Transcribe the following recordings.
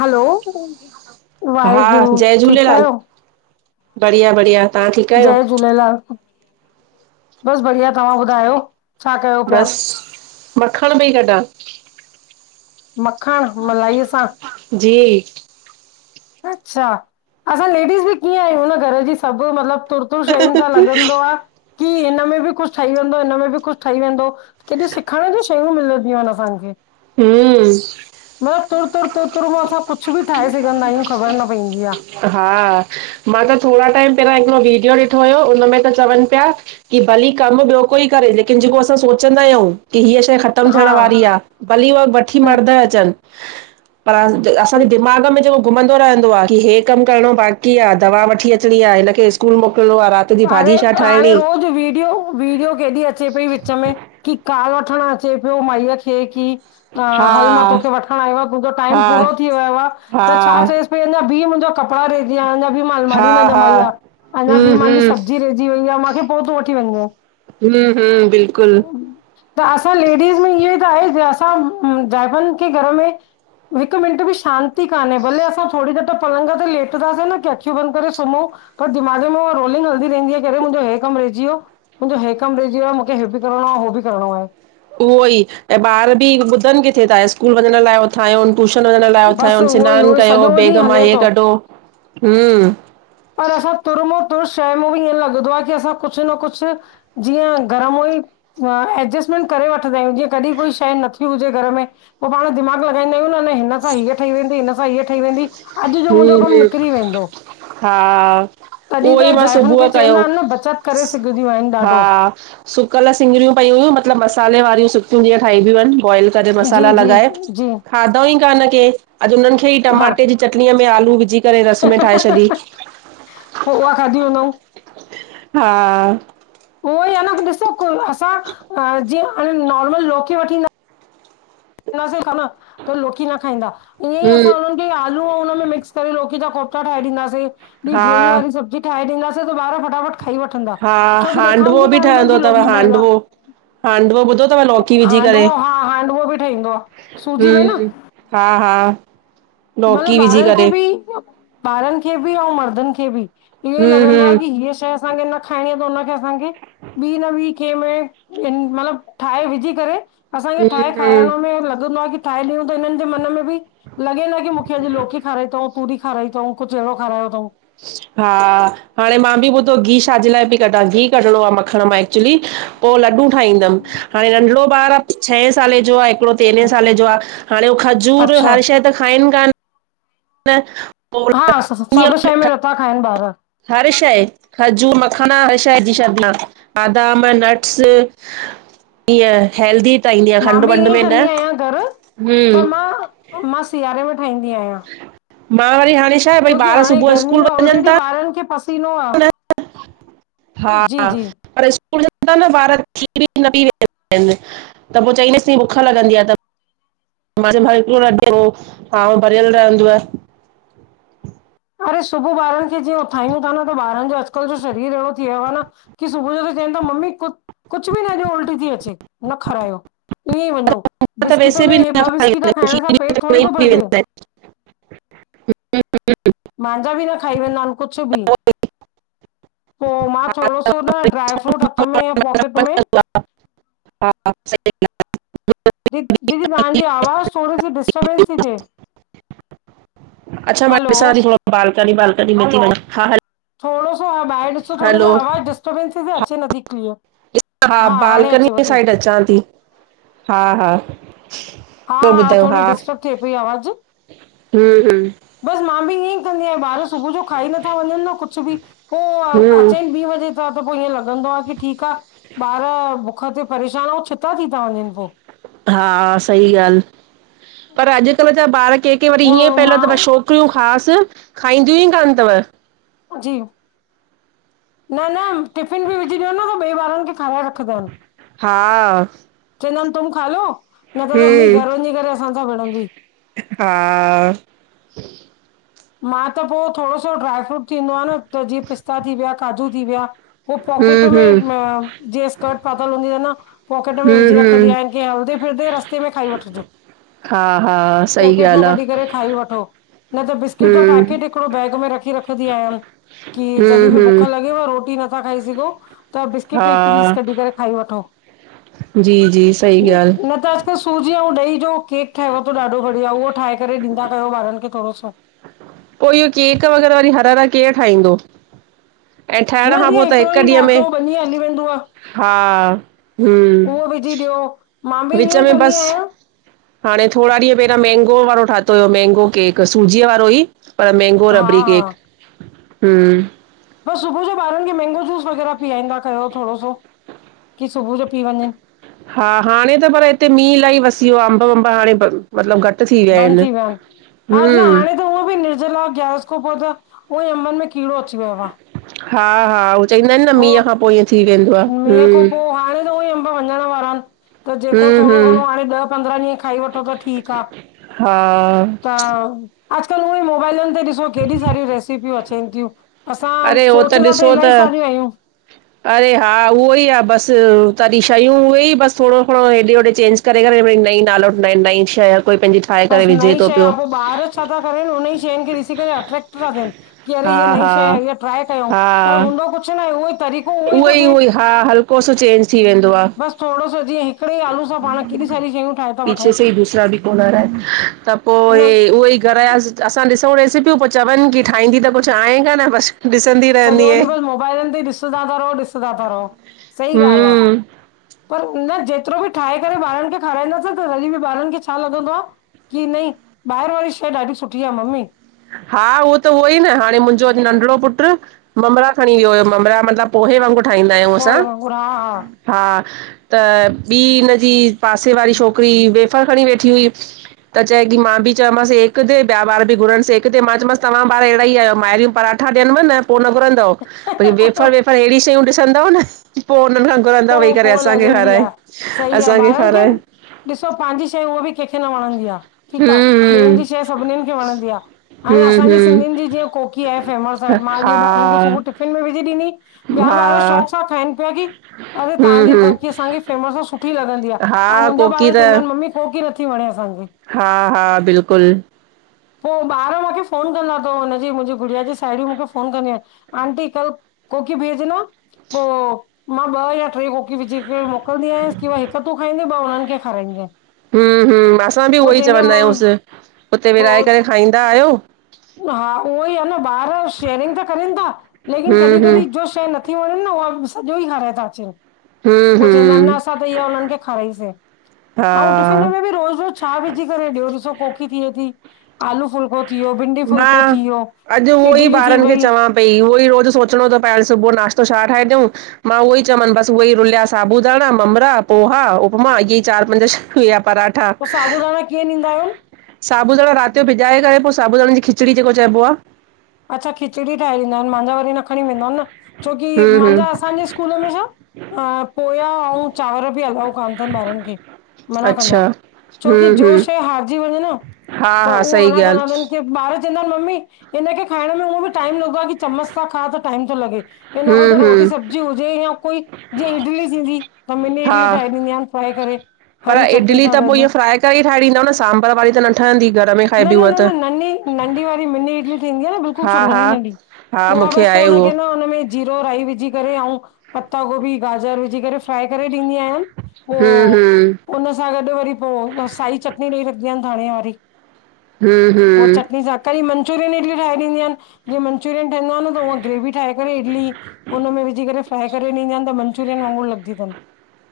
Hello! हा, वाहेगुरु जय ठीकु झूलेलाल, आहियो? बढ़िया बढ़िया, तंहां ठीकु आहियो? जय झूलेलाल, बस बढ़िया तहां ॿुधायो? छा कयो पिया? बस मक्खण पई कढां। मखण मलाईअ सां। जी। अच्छा, असां लेडीस बि कीअं आहियूं न, घर जी सभु मतिलबु तुर तुर शयुनि मां लॻंदो आ कि हिन में बि कुछ ठही वेंदो, हिन में बि कुछ ठही वेंदो। केॾियूं सिखण जी शयूं मिलंदयूंआहिन असांखे। हम्म ब तुर तुर तुर तुर मां असां कुछु बि ठाहे सघंदा आहियूं। ख़बर न पंइंदी आ। हा, मां त थोङा टाइम पहिरांयो हिकिड़ो वीडियो ॾिठो हुयो, हुन में त चवनि पिया कि भली कम ॿियो कोई करे लेकिन जेको असां सोचंदा आहियूं कि हीअ शै ख़तम हा, थियण वारी आ, भली उहे वठी मर्द अचन पर ह असांजे दिमाग़ में जेको घुमंदो रहंदो आ कि हे कमु करिणो बाक़ी आ, दवा वठी अचिणी आ, हिन खे स्कूल मोकिलणो आ, रात पाणे -पाणे रोज़ वीडियो वीडियो केॾी अचे पई विच में की काल वठणु अचे पियो माईअ खे की हा हल मां तोखे वठण आयो आं तुंजो टाइम हा पूरो थी वियो आ त छा हा चयस। अञा बी मुंहिंजा कपिड़ा रहजी वया अन अबी बी मां हा अलमारी न हा ज़माई आ अञा बी हम्म मुंजी। हम्म सब्जी रहिजी वई आ मांखे पो तूं वठी वञजाएं। हम्म हम्म बिल्कुलु त असां लेडीस में इहो ई त आहे असां जाइफ़नि के घर में हिकु मिन्ट बि शांती कान्हे भले असां थोरी देर त पलंग ते लेटदासे न की अखियूं बंदि करे सुम्हूं त दिमाग में उह रोलिंग हल ही इन्हजे करे मुंजो हे कमु रहिजी वियो मुंजो हे कमु रहिजी वियो आ मूंखे हे बि करणो आ हो बि करणो आ। उहो ई ऐं ॿार बि ॿुधन किथे था स्कूल वञण लाइ उथांयोन। टूशन वञण लाइ बसि उथायोन उहो ई सिनानु उहो ई कयो सॼो बेग ॾींहुं मां हले हे थो कढो हूं। पर असां तुर मां तुर शइ में बि ईअं लॻदो आ की असां कुछ न कुछ जीअं गर्म हुई हा एडजस्टमेंट करे वठदा आयूं जीअं कॾीं कोई शइ नथी हुजे घर में पो पाण दिमाग़ु लॻाईंदा आयूं न हिनसां हीअ ठही वेंदी हिनसां हीअ ठही वेंदी। अॼु जो हूं मुंहिंजो कमु हि निकिरी वेंदो हा, तॾहिं उओई त मां जाइफ़ुनि सुबुह खे कयो, चवंदा आहिनि न बचति करे सघंदियूं आहिनि हा। ॾाढो सुकल सिंगरियूं पई हुयूं मतिलबु मसाले वारियूं सुकियूं जीअं ठाहिबियूं आहिनि, बॉइल। अॼ जी मसाला जी लॻाए जी खाधऊ ई कान के अॼ उन खेइ हा टमाटे जी चटडीअ में आलू विझी करे रस में ठाहे छॾी। पोइ उहा खाधी हूंदऊं हा, उहो ई आ न ॾिसो असां अ जीअं नॉर्मल लोकी वठींदा न सिर्फ खाना तो लोकी न खाईंदा ईअं ई हम्म असां उनन ये आलू हुन में मिक्स करे लोकी जा कोफ़्ता ठाहे ॾींदासे, बी ग्रवी हा वारी सब्जी ठाहे ॾींदासें त ॿार फटाफट खाई वठंदा हा छोकी ॾेखाम हांडवो दी बि कान त न ठहंदो की अथव ल़ोकी पियल आ। हांडवो हांडवो ॿुधो तव लौकी विझी करे, हांडवो हा हांडवो बि ठहींदो आ सूजी में न हूं। हा हा, मलब विझी ॿारनि खे करे बि ॿारनि खे बि आऊं मर्दनि खे बि इहो ई हम्म लॻंदो आहे हम्म की हीअ शाइ असां खे न खाइणी आ त हुन खे असांखे ॿी न ॿी कें में मतिलब इन ठाहे विझी करे। असांखे ठाहे हम्म हम्म खाराइणो में लॻंदो आहे की ठाहे ॾियूं त हिननि जे मन में बि लॻे न मूखे अॼु लौकी खाराई तऊं तूरी खाराई तऊं कुछ अहिड़ो खारयो तऊं। हा, हाणे मां बि ॿुधो गिह छाजे लाइ बि कढां गिह कढणो आ मखण मां एक्चुली पो लॾूं ठाहींदम। हाणे नंढिड़ो ॿार आ, छहें सालें जो आहे। हिकड़ो जी तेरहें सालें जो आहे हाणे उ खजूर अच्छा हर शइ त खाइनि कान न। हा स सभु शइ में नथा खाइन ॿार। हर शइ। खजूर मखाना हर शइ विज़ी शॾ मां बादाम नट्स ईअं हेल्दी ठाईंदी आ मां खंडु बि वंड ईअं ई में न कंदी आहियां घर हूं। पर मां मां सियारे में ठाहींदी आयां। मां वरी हाणे छा आहे भई छोकी ॿार हाणे सुबुह गर्मी स्कूल में वञनि ऑलरेडी था ॿारनि खे पसीनो आ। न हा पर स्कूल वेदा़ न ॿार [unintelligible] इन। त पो चंइ ॾिसीं बुख लॻंदी आ त मन [unintelligible] हियांव भरियल रहंदुव अरे सुबुअ ॿारनि खे जीअं उथायूं ता न, त ॿारनि जो अॼुकल्ह जो शरीर अहिड़ो थी वयो आ न की सुबुअ जो बि चवनि ता मम्मी कु कुछु बि न ॾियो उल्टी ती अचे न खारायो। ईयंई वंञंउ त बिस्किट वैसे में बि हे न ॿ खाई बिस्किट वेंदा आहिनि खाइण सां खीर न पेटु थोड़ी तो पी भरिजे वेंदा मांजा बि न खाई वेंदा हिन कुछू भी पो मां थोड़ो सो न ड्राई फ्रूट हथ में या पॉकेट में हा सही आ। दी दीदी तहांजी आवाज़ु थोड़ी सी डिस्टबंस थी थिए अच्छा मां हलो ॾिसां ती थोड़ो बालकनी वालकनी में ती वञां हा हैलो थोड़ो सो हा ॿाहिरि ॾिसो थोड़ी सी आवाज़ु डिस्टर्बेंस ती थे अचे नथी क्लीअर हा हाणे अचेव बालकनी थी। साइड अचां ती हा हा हा, पो ॿुधायो, थोरी हा डिस्टर्ब थिए पई हम्म हम्म बस मां बि ईयंई कंदी आहियां ॿार सुबु जो खाई नथा वंञंनि न कुछु बि पो हम्म अचेन ॿी वजे ता त पो ईयें लॻंदो आ की ठीक आ ॿार बुख ते परेशान अऊं छिता थी ता वंञेंनि पो हा सही ॻाल्हि, पर अॼुकल्ह जा ॿार के के वरी ईंयें पोइ पहिला त भई मां शो छोकरियूं ख़ासि खाईंदियूं ई कान तव। जी, न न टिफिन बि विझी ॾियोन न त ॿिए ॿारनि खे खाराए रख खदा इनि, हा चंईंदा इनि तुम खा लो न त त मम्मी हम्म घर वंञी करे अस असांसा विणंदी हा। मां त पो थोड़ो सो ड्राई फ्रूट थींदो आ न त जीअं पिस्ता थी विया, काजू थी विया हो हम्म पॉकेट हम्म में जीअं स्कर्ट पातल हूंदी आहे न पोकेट में हम्म विझी रखदी हम्म आहियान कि हलदे फिरदे रस्ते में खाई वठिजो। हा हा सही पोकेट मां ॻाल्हि कढी आहे करे खाई वठो न त बिस्क किट जो हम्म पैकेट हिकिड़ो बैग में रखी रखदी आह्यान कि हम्म जॾी बि भुख हम्म लगे गेव, रोटी नथा खाई सघो त बिस्किट हा हिकु पीस कढी करे खाई वठो जी जी सही ॻाल्हि न त त सूजी अंउं ॾही जो केक ठहेव तो ॾाढो बढ़िया, उहो ठाहे करे ॾींदा कयो ॿारनि खे थोड़ो सो पो इह्यो केक वग़ैरह वरी हर हर केरु ठाहींदो ऐं ठहिण न खां जीअं पो त हिकिड़ो हिक ॾींहुं ॾीहं में, ठातो ॿ ॾींहं हली वेंदो आ। हा। हम्म, उहो विझी ॾियो मां बि विच ईअं ई में कंदी बस आहियां। हाणे थोड़ा ॾींहं पहिरां मेंगो वारो ठातो हुयो मेंगो केक सूजीअ वारो ई पर मैंगो हा रबड़ी केक, हम्म। पो सुबु जो ॿारनि खे मैंगो जूस वग़ैरह पीआइंदा कयो थोड़ो सो कि सुबु जो पी वंञंनि। हा हांणे त पर हिते मींहुं इलाही वसी यो आ अम्ब वम्ब हांणे बंद मतलब घटि थी विया बंदि हिनि, थी आहिनि। हा न हम्म। हाणे त हुअं बि निर्जला ग्यारस खां पो त उहंई अंबनि में कीड़ो अची वयो आ। हा हा हो चईंदा इनि न मींहं खां पो ईंयं मिंह खां पो हाणें त उअंई अम्ब वंञंण वारा हिनि त जेको हम्म थोड़ो हम्म घणों हाणे ॾह पंद्रहां ॾींहं खाई वठो त ठीक आ त हा। अॼुकल्ह उअं ई मोबाइलियुन ते ॾिसो केॾी सारियूं रेसिपियूं अचेनि तियूं। असां सोचदा त इलाही सारियूं आहियूं अड़े हा, उहो ई आ, बस तॾहिं शयूं उहे ई, बस थोणो -थोणो हेॾे -होॾे चेंज। करे करे नई, नालो नईं शै, आ हर कोई पंहिंजी। ठाहे बस करे विझे नई थो शै आ पियो पोइ ॿार छा था करन हुन ई शयुन खे ॾिसी करे अट्रेक्ट था थियन। की अरे हा हीअ नईं हा शै आहे इअ ट्राए कयूं पर हा हूंदो कुछ न आहे उहो ई। तरीक़ो उहो थो ई, थिए। उहो ई, हा हल्को सो चेंज। थी वेंदो आ, बसि थोरो सो जीअं हिकिड़े ई आलू सां पाण केॾी सारी शयूं ठाहे था पीछे वठूं से ई दूसरा बि फोन आ रहा है। त पोइ न इ उहो ई घर या- - असां ॾिसूं रेसिपियूं, पोइ चवन की ठाहींदी त कुझ आहे कान, न बस। ॾिसंदी, सड़्य्यो रहंदीअ डींहं बस मोबाइलन ते डिस। डिसंदा ता रहो, ॾिसंदा ता रहो, सही ॻाल्हि आ हम्म पर उनजे। जेतरो बि ठाहे करे ॿारन खे, खाराईंदास त तॾ बि ॿारन खे छा लॻंदो आ। की नई, ॿाहिर वारी शइ ॾाढी सुठी आ, मम्मी। हा उहो त उहो ई न हाणे मुंहिंजो अॼु नंढिड़ो पुटु। ममरा खणी वियो, हुयो ममरा मतिलब पोहे वांगुरु ठाहींदा, आहियूं असां। पोइ वांगुरु हा हा त ॿी हिनजी पासे वारी छोकिरी वेफर् खणी वेठी हुई। त चए की मां बि चयोमांस एक दे ब्या ॿार बि घुरण से- - किथे मां चयोमास तत्हां ॿार अहिड़ा ई आहियो मायरू पराठा ॾियनव। पोइ न घुरंद भई हा वेफर वेफर अहिड़ी शयूं ॾिसंदव न पोइ हुनन्हन खा। घुरदा वेही पो करे, पो असांखे लॻंदी खाराए, आ, सही आ असांखे ॿारनि खे खाराए। ॾिसो पंहिंजी शइ उहा बि कंहिंखे न वणंदी आहे ठीक आहे ॿियनि हम्म जी शइ सभिनीनि खे वणंदी आहे हाणे हम्म असांजी हम्म सिंधियुन जीअं कोकी आहे फेमस आहे हम्म मां अड् ॿारन खे हा सुबुह टिफ़िन में विझी ॾिनी। ॿिया ॿार हा शौक़ सां खाइन पिया की? अरे हम्म तव्हांजी कोकी हम्म असांखे फेमस आ, सुठी लॻंदी आ? हा ऐं मुंहिंजा ॿार कोकी त चवंदा आहिन मम्मी, कोकी नथी वणे असांखे। हा -हा, बिल्कुल। पो ॿार मूंखे फोन कंदा अ हुननजी मुंहिंजी गुड़िया जी साहेड़ियूं मूंखे फोन कंदी आहिन आंटी कल- - कोकी भेजना, पो। मां ॿ या टे कोकी विझी करे मोकलंदी आयस की हिक तूं खाईंदीय ॿ हुनन खे खाराईंदीय। हम हम असां बि उहो ई चवंदा आहियूंस, हुते विराए पोइ करे खाईंदा आहियो। हा उहो ई आहे न ॿार शेयरिंग त करन था, लेकिन कॾहिं हम्म हम्म कॾहिं जो। शइ नथी, वणन न उहा सॼो ई हाराए था अचन। हम्म पो चवंदा न हम्म असां त इहा हुनन खे खाराईसीं अउ टिफ़िन हा में बि रोज़ रोज़- - छा विझी करे ॾियो ॾिसो कोकी थिए थी आलू फुलको थी वियायो भिंडी- - हा अड् उहो ई ॿारनि खे वई चवां- - भई उवोही रोज सोचणो, तो पहे- - सुबुह नाश्तो शा ठाहे ॾियूं। मां उहो ई चयमांन बस उहे ई रुलिया साबूदाणा ममड़ा पोहा उपमा इहे ई चार पंज शय या पराठा। पो साबूदाणा कीअं ॾींदा आहियोन? साबूदाणा रात यो बिॼाए करे पोइ साबूदाणन जी खिचड़ी जेको चइबो आ। अच्छा खिचड़ी ठाहे ॾींदा आहिनि मुंहिंजा वरी न खणी वेंदा न छोकी हम्म मुंहिंजा हम्म असांजे स्कूल में छा? अ पोया अउ चांवर बि अलाउ कान तन ॿारन खे, मना कंदा अचछा। आहिनि छोकी जो शइ हारजी वञे न हा त हा उहो सही मना कंदा ॻाल्हि तन कि, ॿार चवंदा आहिन मम्मी हिन खे खाइण में उह बि टाईम लॻंदो आहे कि चमच सां खा त टाईम तो लगै। हिन खां त हम्म रोटी हम्म सब्जी हुजे या कोई, जीअं इडली थींदी त मिनी हा इडली ठाहे ॾींदी आहिन फ्राए करे, पर हरी चटनी इडली सां त पो गॾु। ईअं फ्राए करे ठाहे ॾीदव न सांभर वारी त न ठंहदी घर में न खाइबी न हूअ न त न नंढी, नंढी वारी मिनी इडली थींदी आ न बिल्कुलु हा जो नंढी हा नंढी। हा उहा मूंखे बस पो आहे उहो हुनखे न हुनमें जीरो, राई विझी करे अउ पत्ता गोभी? गाजर विझी करे फ्राए करे ॾींदी आहियां। पो हम्म हम्म हुन सां गॾु वरी पो साई चटनी ॾेई रखंडी आयन् धाणे वारी। हम्म उ हम्म चटनी सां कॾी मंचुरियन इडली ठाहे ॾींदीआयन् जीअं मंचूरियन ठहंदो आ न त उअ ग्रेवी ठाहे करे इडली उन में विझी करे फ्राए करे ॾींदी आहिनि त मंचुरियन वांगुर लॻंदी तन।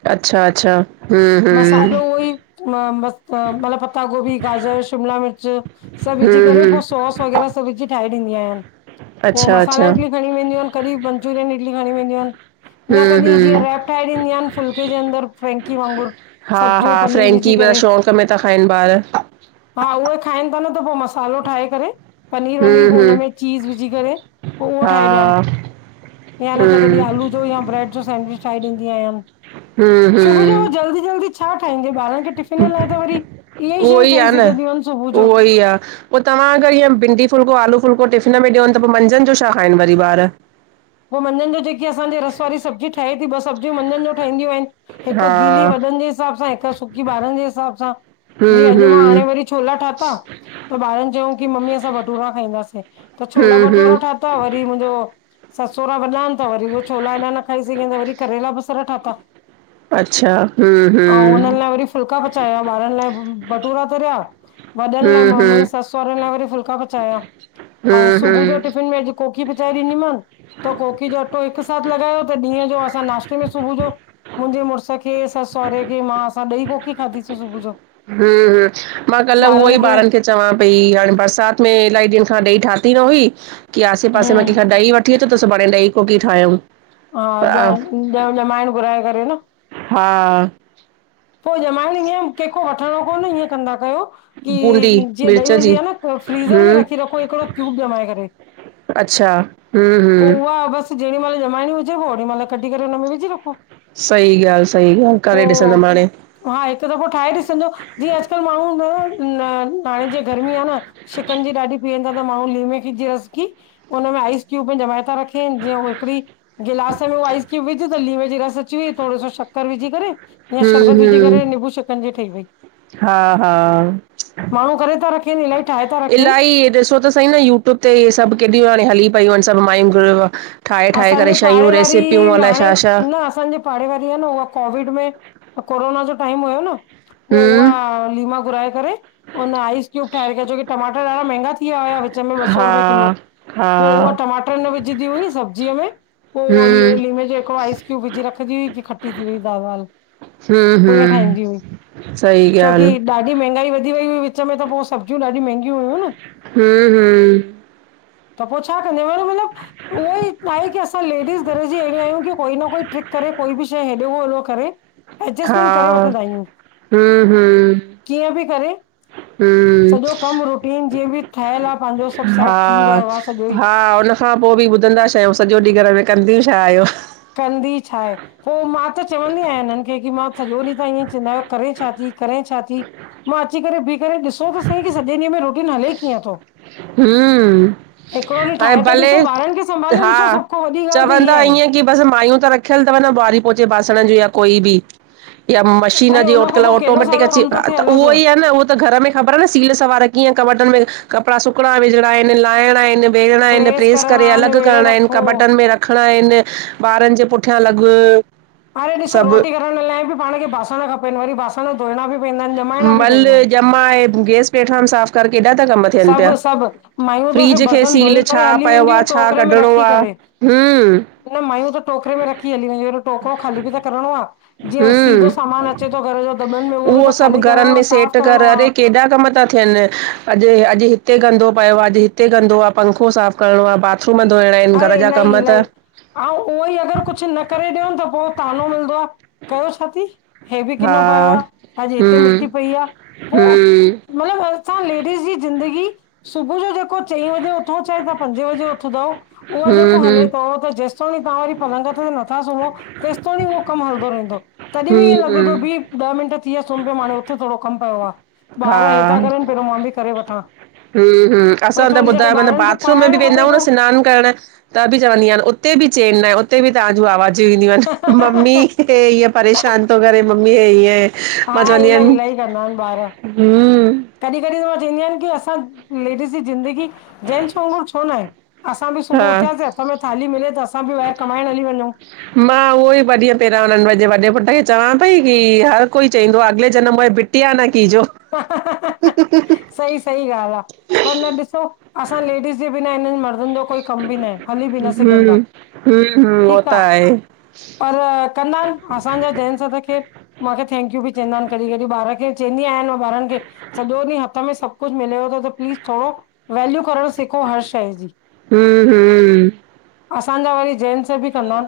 अच्छा अच्छा हम्म हम्म मसालो उई म मलब पता गोभी, गाजर श शिमला मिर्च सभु विझी हम्म करे पो हम्म सॉस वग़ैरह सभ विझी ठाहे ॾींदी आहियांन। अच्छा अच्छा खॾि वेंदूं इनि, कॾहिं मंचूरियन इडली खॾि वेंदूं इनि या हम्म कॾहिं जीअं हम्म रेफ्ट थाई ॾिदी आयन फुल्के जे अंदर फ्रैंकी वांगुर सब्जियूं पनीर विझी करे त खाइन ॿार हा उहे खाइन था न त पो मसालो ठाहे करे पनीर वनीर हम्म पो हुन हम्म में चीज़ विझी करे पो उहो हा ठाहे ॾयान। या न त कॾी हम्म आलू या ब्रेड जो सैंडविच ठाहे ॾिदी आयान। हम्म सुबु जो हम्म जल्दी जल्दी छा ठहेंजे बारन टिफिन लाइ त वरी इहे ई शयूं ठही सघंदियूं आहिन सुबुह जो। बि आ पो तव्हां अगर ईअं भंडी फुलको, आलू फुलको टफ़िन में ॾयोन त पो मंझन जो छा खाइन वरी ॿार? पो मझंन जो जेके असांजे रस वारी सब्जी ठहे थी ॿ सब्जियूं मझंन जो ठहंदियूं आहिन। हिक गीली हा वॾन जे हिसाब सां हिक सुकी ॿारन जे हिसाब सां। हूं जीअ अॼ मां हूं हाणे वरी छोला ठाता त ॿारन चयूं की मम्मी असां भटूरा खाईंदासे। त छोला हूं हूं भटूरा ठाता वरी मुंजो सस सौरा वॾा आहीन ता वरी उहे छोला हेॾा न खाई सघीन त वरी करेला बसर ठाता। अच्छा हम्म हम्म फुलका पचाया ॿारन लाइ बटूरा तरया वॾन लाइ मां मुंजे हूं सस सोहरन लाइ वरी फुल्का पचाया। अउ सुबु हूं जो टिफिन में अॼ कोकी पिचाए ॾिनी मान, त कोकी जो अटो हिक साथ लॻायो त ॾींहं जो असां नाश्ते में सुबु जो मुंजे मुड़स खे सस सौहरे खे मां असां ॾई कोकी खाधीसीं सुबु जो। हम्म हम्म, मां कल उहो ई ॿारन खे चवां पई हाणे बरसात में इलाही ॾींहन खां ॾई ठाती न हुई की आसे पासे में हम्म केखा ॾई वठी अचो थो त सुभाणे ॾई कोकी ठाहयूं। हा ॼ ॼमाएन घुराए करे न। हा पो ॼमाइण ईएंं केको वठणो कोन ईअं कंदा कयो की बूंदी जीअं ॾही मिर्च हूंदी जी आ न फ्रीज़र में हूं रखी रखो हिकड़ो क्यूब ॼमाए करे। अच्छा हूं हूं पो उहा बस जेॾीमल जमाइणी हुजे पो ओॾी मल कढी करे उन में विझी रखो। सही ॻाल, सही ॻाल पो करे ॾिसंदम हाणे। हा हिक दफ़ो ठाहे ॾिसंजो जीअं अॼुकल माण्हू न हाणे जे गर्मी आ न शिकंजी ॾाढी पीअन था त माण्हू लीमे जे रस की उन में आइस क्यूब ॼमाए ता रखेन जीअं हो हिकड़ी गिलास में वो आइस क्यूब विझ त लीमे जी रस अची वई थोरो सो शक्कर विझी करे या हूं शरबत विझी करे निबु शिकंजी ठई वई। हा-हा माण्हू करे था रखनि इलाही ठाहे था रखनि इलाही ॾिसो त सई न यू ट्यूब ते सभ केॾियूं हाणे हली पइयूं आहिन सभ मायूं घर मां ठाहे ठाहे करे असांजे शयूं पाड़े रेसिपियूं, वारी अलाए हाणे छा छा? न असांजे पाड़े वारी आ न उहा कोविड में कोरोना जो टाइम हुयो न पो हम्म उहा लीमा घुराए करे हुन आइस क्यूब ठाहे रखया छोकी टमाटर ॾाढा महंगा थीया हुया विच में ॿ सौ रुपए किलो। हा पो उहा हा टमाटर न विझंदी हुई सभ जी में पो हम्म लीमे जेको आइस क्यूब विझी रखंदी हुई की खट्टी थी वई दाल- वाल। हम्म इअं ठाहींदी हम्म हुई सही छोकी ॻाल्हि ॾाढी महंगाई वधी वई हुई विच में त पो सब्जियु ॾाढी महंगी हुयूं न। हम्म हम्म त पो छा कंदे मण मतलब उहो ई छाहे की असां लेडीस घर जी अहिड़ियूं आहियूं कि कोई न कोई ट्रिक करे कोई बि शइ हेॾो होॾो करे हा एडजेस्टमेंट करे वठंदा आहियूं, हम्म हम्म कीअं बि करे हम्म सॼो कम रुटीन जीअं बि ठयल आ पांजो सभ सेट थी वयो आ सॼो ई [unintelligible] खां पो बि ॿुधंदा छा आहियूं सॼो ॾींह घर में कंदियूं छा आयो। कंदी छा आहे? पोइ मां त चवंदी आहियां हिननि खे की मां सॼो ॾींहुं त इअं चिल्लाय़ो करे छा थी करे छा थी? मां अची करे बींही करे ॾिसो त सही की सॼे ॾींहं में रूटीन हले कीअं थो? हूं, हिकिड़ो ॾींहुं ऐं ठाहे त भले ॾिसो ॿारनि खे संभाले ॾिसो हा सभ खां वॾी ॻाल्हि त इहा चवंदा ईअं आहे ही कि बसि मायूं त रखियल तव ॿुआरी पोचे बासण जो या कोई बि। या मशीन अरे जी हुन अॼु खां कल्ह पोइ केॾो ऑटोमेटिक सारो अची कमु आ थो थिए त उहो अलॻि ई आहे न उहो त घर में ख़बर आ न सील सवार कीअं कॿट में कपड़ा सुकणा विझणा आहिनि लहिणा आहिनि। वेरहणा आहिन, प्रेस करे करणा अलग निवेड़े करणा आहिन रखो कॿट में रख रखणा आहिन, ॿारनि जे पुठियां लॻ। अरे ॾिसो रोटी कराइण लाइ बि पाण खे बासण खपेनि वरी बासण धोइणा बि पवंदा आहिनि जमाइणा बि पवंदा मले आहिनि ॼमाए गैस प्लेटफाॉरम साफ़ कर केॾा था कम थियनि पिया, सभु सभु मायूं त सिर्फ फ्रीज खे बर्तन सील धोई छा करे हली पयो आहे वेंदियूं छा कढणो आ। हूं उहो मायूं त टोकरे में रखी हली विदींयू अन टोकरो ख़ाली बि त करिणो आ। जीअं सीधो हम्म सामान अचे थो घर जो दॿनि में उहो बि त सभु ख़ाली करिणो घरनि आ में साफ़ सेट कर करिणो आ। अड़े केॾा कम ता थियनि अॼ-अॼु हिते गंदो पियो आ अॼु हिते गंदो आ पंखो साफ़ु करिणो आहे बाथरूम धोइणा आहिन घर जा कम त अऊं उहो ई अगर कुझु न करे ॾिययूं न त पोइ तानो मिलंदो आ कयो छा थी? हे बि हा किनो पियो आ, अॼु हिते हम्म मिटी पई आ पोइ हम्म मतलब असां लेडीस जी ज़िंदगी सुबुह जो जेको चईं बजे उथऊं चाहे तव्हां पंजे बजे उथंदव उहो जेको हम्म हले हम्म थो त जेस [unintelligible] तव्हां वरी पलंग ते नथा सुम्हो तेसत तणी उहो कमु हलंदो रहंदो तॾहिं बि हम्म ईअं लॻंदो हम्म भी ॾह मिंट थी विया सुम्ही पियो माणहूं उथ थोरो कमु पियो आ हा ॿार हे था करनि जेरो मां बि करे वठां। हूं-हूं पोइ असां त थोरी देरि ॿुधायो माव न ॿारनि खे बाथरूम में बि पढ़ाइणु वेंदा खपे आहियूं न थो सिनान करण त बि चवंदी अयान, उते बि चैन नाहे उते बि तव्हांजूं आवाजूं ईंदियूं आहिनि मम्मी। हे ईअं परेशान तो करे मम्मी हे हा इलाही ईअं [unintelligible] हूं कॾहि कॾहि मां चवयनी की, असां लेडीस जी ज़िंदगी जेंट्स वाघुर छो न आहे असां बि सुबुह हा उथियासीं हथ में थाली मिले त असां बि ॿाहिर कमाइण हली वञूं। मां उहो ई ॿ ॾींहं पहिरियां हुननि पंहिंजे वॾे पुट खे चवां पई की हर कोई चईंदो आह अॻिले जनम में तिया न की जो सही, सही ॻाल्ह आह। पर न ॾिसो असां लेडीस जे बिना हिनन मर्दनजो कोई कम बि न आहे, हली बि न सघन्दा हूं हूं उवो त आहे। पर कन्दा अन असांजा जैन्स त खैर मूंखे थैंक्यू बि चवंदा आन कॾहिं कॾहिं ॿार खे चवंदी आहिनि ॿारन खे सॼो ॾींहुं हथ में सब कुछ मिलेव थो त प्लीस थोरो वैल्यू करण सिखो हर शइ जी। हु असांजा वरी जैन्स बि कंदा आन।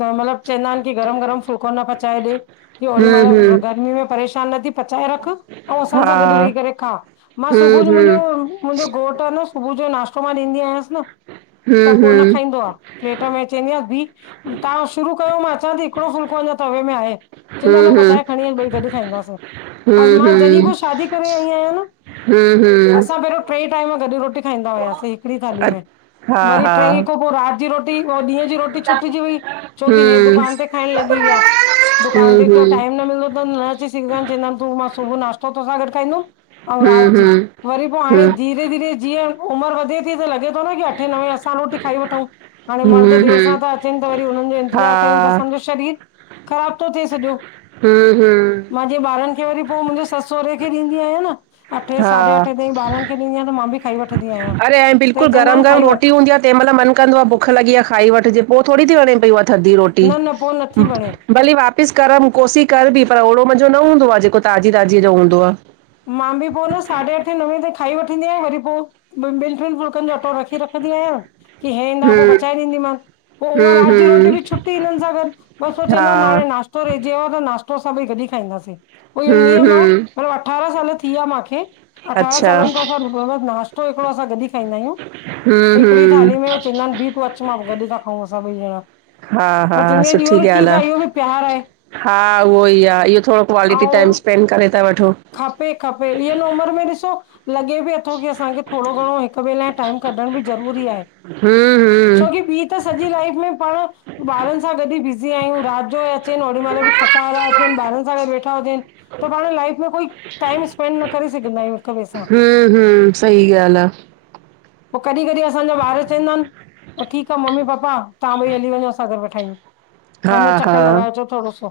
त मतिलब चवंदा आहिनि की गरम गरम फुलको न पचाए ॾे की होॾी हम्म मलअ हम्म गर्मी में परेशा मां नथी पचाए रखां अव असां हा सां गॾु वेही करे खा मां हम्म सुबुह जो हम्म मुंहिंजो मुंहिंजो घोटु आह न सुबुह जो नाश्तो मां ॾींदी आयास न। त हम्म हम्म हम्म पोइ न हम्म खाईंदो आह, प्लेट में अ चवंदी आह ॿि तां शुरू कयो, मां अचां ती हिकॾो फुलको अन्ना तवे में आहे। चइंदो आ पचाऐ खॾी अच ॿई गॾ खाईंदासे। हु, हु। ॼॾिह खों शादी करे आयी आयान हम्म हम्म अंसा पहरो ट्रे टाइम गॾ रोटी खाईंदा हुआसीं हिकॾी थाली अ में। हा वरी हा ठई त पोइ रात जी रोटी पोइ ॾींहं जी रोटी छुट जी वई। छोकी हे हम्म दुकान ते खाइण लॻी विया दुकान ते हम्म जो हम्म टाइम न मिलंदो त न अची [unintelligible] तू मां सुबुह नासतो तोह सा गॾु खाईंदुमि, ऐं हम्म रात जी। हम्म वरी पोइ हाणे हम्म धीरे धीरे जीअं उमिरि वधे थी त लॻे थो न की अठे, नवे असां रोटी खाई वठउ। हाणे मर्द हम्म देरि हम्म सां था अचनि त वरी हुननि जो हा इंतिज़ार कयूं त असांजो शरीर ख़राब थो थिए सॼो। हु हु। मां जीअं ॿारनि खे वरी पोइ मुंहिंजे सस सहुरे खे ॾींदी आयां न, अठे, साढे हा अठे ताईं ॿारनि खे [unintelligible] त मां बि खाई वठंदी आहियां अरे अएं त हे बिल्कुलु चवंदा गरम आहिन गरम खाई वठ रोटी हूंदी आह तंहिं मल मन कंदो आह भु भुख लॻी आह, खाई वठजे पो थोरी थी वणे पई हुअ थदी रोटी। न न पो नथी वणे भली वापसि करम, कोसी करॿी पर ओड़ो मज़ो न हूंदो आह जेको ताज़ी ताज़ी जो हूंदो आह। मां बि पोइ न साढे अठें नवे ताई खाई वठंदी आयां, वरी पोइ ॿिनि टिन फुलकनि जो अटो रख रखंदी आहियां की हे ईंदा पोइ हम्म पचाए ॾींदी मान पोइ उहा हम्म राति जी रोटी बि हम्म छुटी हिननि सां गॾु, बस हो हा चवंदा आहिनि हाणे नाश् [unintelligible] रहिजी त नास्तो अस्सां ॿइ गॾ हि खाईंदसे पोइ हें हम्म नियम आह हम्म [unintelligible] अठारां साल थी विया माखे, अठारहां अच्छा सालनि खों ॿ असां नासतो हिकिॾो असां गॾ ही खाईंदा आहियूं हम्म हिकिड़ी थाली में हम्म चवंदा आहिनि बि पोइ अच मां गॾु था खाऊं ॿइ ॼॾा। हा, हा सुठी ॻाल्हि आह। बि प्यार आहे हा उहो ई आह इहो थोरो क्वालिटी ऐं टाइम स्पेंड करे था वठो। खपे खपे इन उमिरि में ॾिसो लॻे बि अथो, की असांखे थोड़ो घणो हिक ॿिए लाइ टाइम कढ़ण बि ज़रूरी आहे। हूं छोकी, ॿी त सॼी लाइफ में पाण ॿारन सां गॾ ई बिज़ी आहयूं, रात जो हे अचेन, ओॾी महिल बि थका हारा अचेन ॿारन सां गॾ वेठा हुजेन। त पाण लाइफ में कोई, टाइम स्पेंड न करे सघंदा आयूं। हूं हूं, सही ॻाल्ह आ। पो, कॾी कॾी असांजा ॿार चेंदा एन, पो ठीक आ मम्मी-पापा, तहां ॿई हली वञो असां घर वेठायूं। हा वञो हा चकर लॻाएचो थोड़ो सो,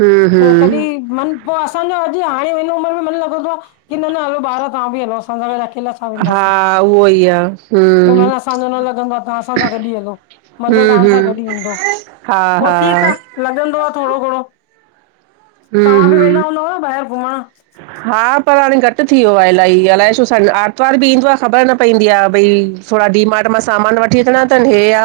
हम्म पो कॾी हम्म मन पो, असांजो अॼ हाणे हिन उमर में मन लॻंदो आ, की न न हलो ॿार तहां बि हलो असांसां गॾ। अकेला छा वेंदासे, हा उहो ई आ हम्म मन असांजो न लॻंदो आ, तहां असांसां गॾ ई हलो। मज़ो हम्म तहां सां हम्म गॾ ईंदो। हा पो हा ठीक आ लॻंदो आ थोरो घणो, हम्म तहां बि वेंदा हम्म हूंदव ॿाहिर घुमण? हा, पर हाणे घट थी व्यो आ इलाही, अलाए छो स आतवार बि ईंदो आ, ख़बर न पईंदी आ भई थोड़ा डी मार्ट मां, सामान वठी अचणा तन, हे आ